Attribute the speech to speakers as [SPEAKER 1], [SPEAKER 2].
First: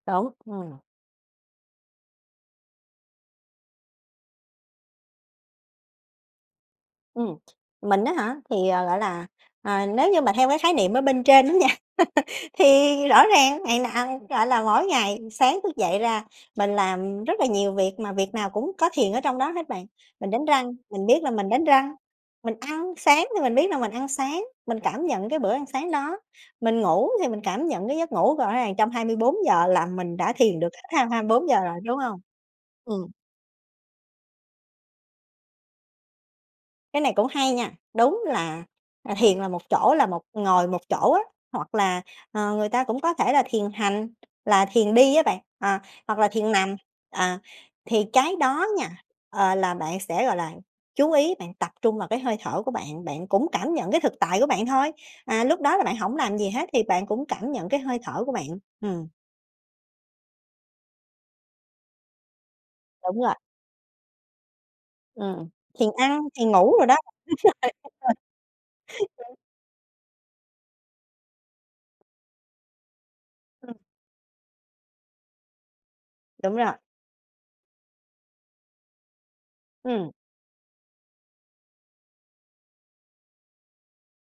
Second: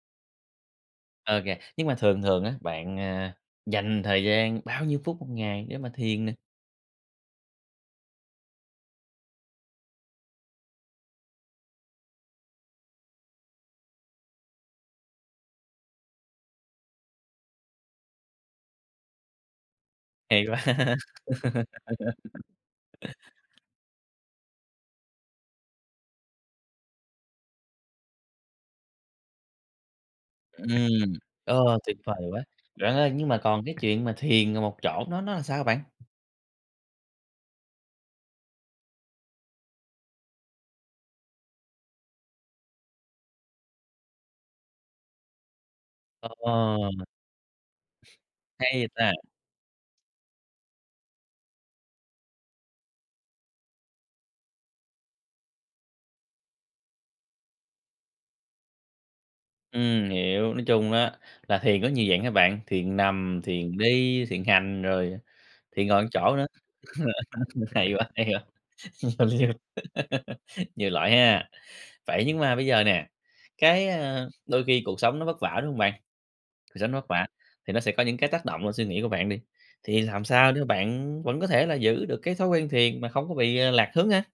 [SPEAKER 1] Đúng, ừm.
[SPEAKER 2] Ơ nghe, nhưng mà thường thường á, bạn, ờ, dành thời gian bao nhiêu phút 1 ngày để mà thiền nè?
[SPEAKER 1] Ừm, mình á hả thì, à, gọi là, ờ, nếu như mà theo cái khái niệm ở bên trên đó nha thì rõ ràng ngày nào, gọi là, mỗi ngày sáng thức dậy ra mình làm rất là nhiều việc mà việc nào cũng có thiền ở trong đó hết bạn. Mình
[SPEAKER 2] Hay
[SPEAKER 1] đánh
[SPEAKER 2] quá.
[SPEAKER 1] răng, mình biết là mình đánh răng, mình ăn sáng thì mình biết là mình ăn sáng, mình cảm nhận cái bữa ăn sáng đó, mình ngủ thì mình cảm nhận cái giấc ngủ, gõ ràng trong 24 giờ là mình đã thiền
[SPEAKER 2] Ừm,
[SPEAKER 1] được hết hai hai bốn giờ rồi,
[SPEAKER 2] ờ, tuyệt
[SPEAKER 1] đúng
[SPEAKER 2] vời
[SPEAKER 1] hông?
[SPEAKER 2] quá. Bạn ơi,
[SPEAKER 1] Ừm.
[SPEAKER 2] nhưng mà còn cái chuyện mà thiền ngồi một chỗ nó nó là sao bạn?
[SPEAKER 1] Cái này cũng hay nha, đúng là, à, thiền là một chỗ là một ngồi một chỗ á, hoặc là, ờ, người ta cũng có thể là thiền hành là thiền đi á bạn, à, hoặc là thiền nằm.
[SPEAKER 2] Ồ!
[SPEAKER 1] À, thì cái đó
[SPEAKER 2] Hay vậy
[SPEAKER 1] nha,
[SPEAKER 2] ta.
[SPEAKER 1] ờ, là bạn sẽ, gọi là, chú ý bạn tập trung vào cái hơi thở của bạn, bạn cũng cảm nhận cái thực tại của bạn thôi, à, lúc đó là bạn hổng làm gì hết thì bạn cũng cảm nhận cái hơi thở của bạn, ừm.
[SPEAKER 2] Ừm, hiểu, nói chung á, là thiền có nhiều dạng ha bạn, thiền
[SPEAKER 1] Đúng rồi.
[SPEAKER 2] nằm, thiền đi, thiền hành rồi
[SPEAKER 1] Ừm,
[SPEAKER 2] thiền
[SPEAKER 1] thiền
[SPEAKER 2] ngồi một
[SPEAKER 1] ăn,
[SPEAKER 2] chỗ nữa,
[SPEAKER 1] thiền ngủ đồ đó, đúng rồi, đúng
[SPEAKER 2] hay quá, hay quá,
[SPEAKER 1] rồi đúng.
[SPEAKER 2] [unintelligible] nhiều loại ha. Vậy nhưng mà bây giờ nè,
[SPEAKER 1] Ừm.
[SPEAKER 2] cái, ơ, đôi khi cuộc sống nó vất vả, đúng hông bạn?
[SPEAKER 1] Đúng rồi.
[SPEAKER 2] Cuộc sống nó vất vả thì nó sẽ có những cái tác động lên suy nghĩ của bạn đi, thì
[SPEAKER 1] Ừm.
[SPEAKER 2] làm sao để mà bạn vẫn có thể là giữ được cái thói quen thiền mà không có bị, à, lạc hướng ha?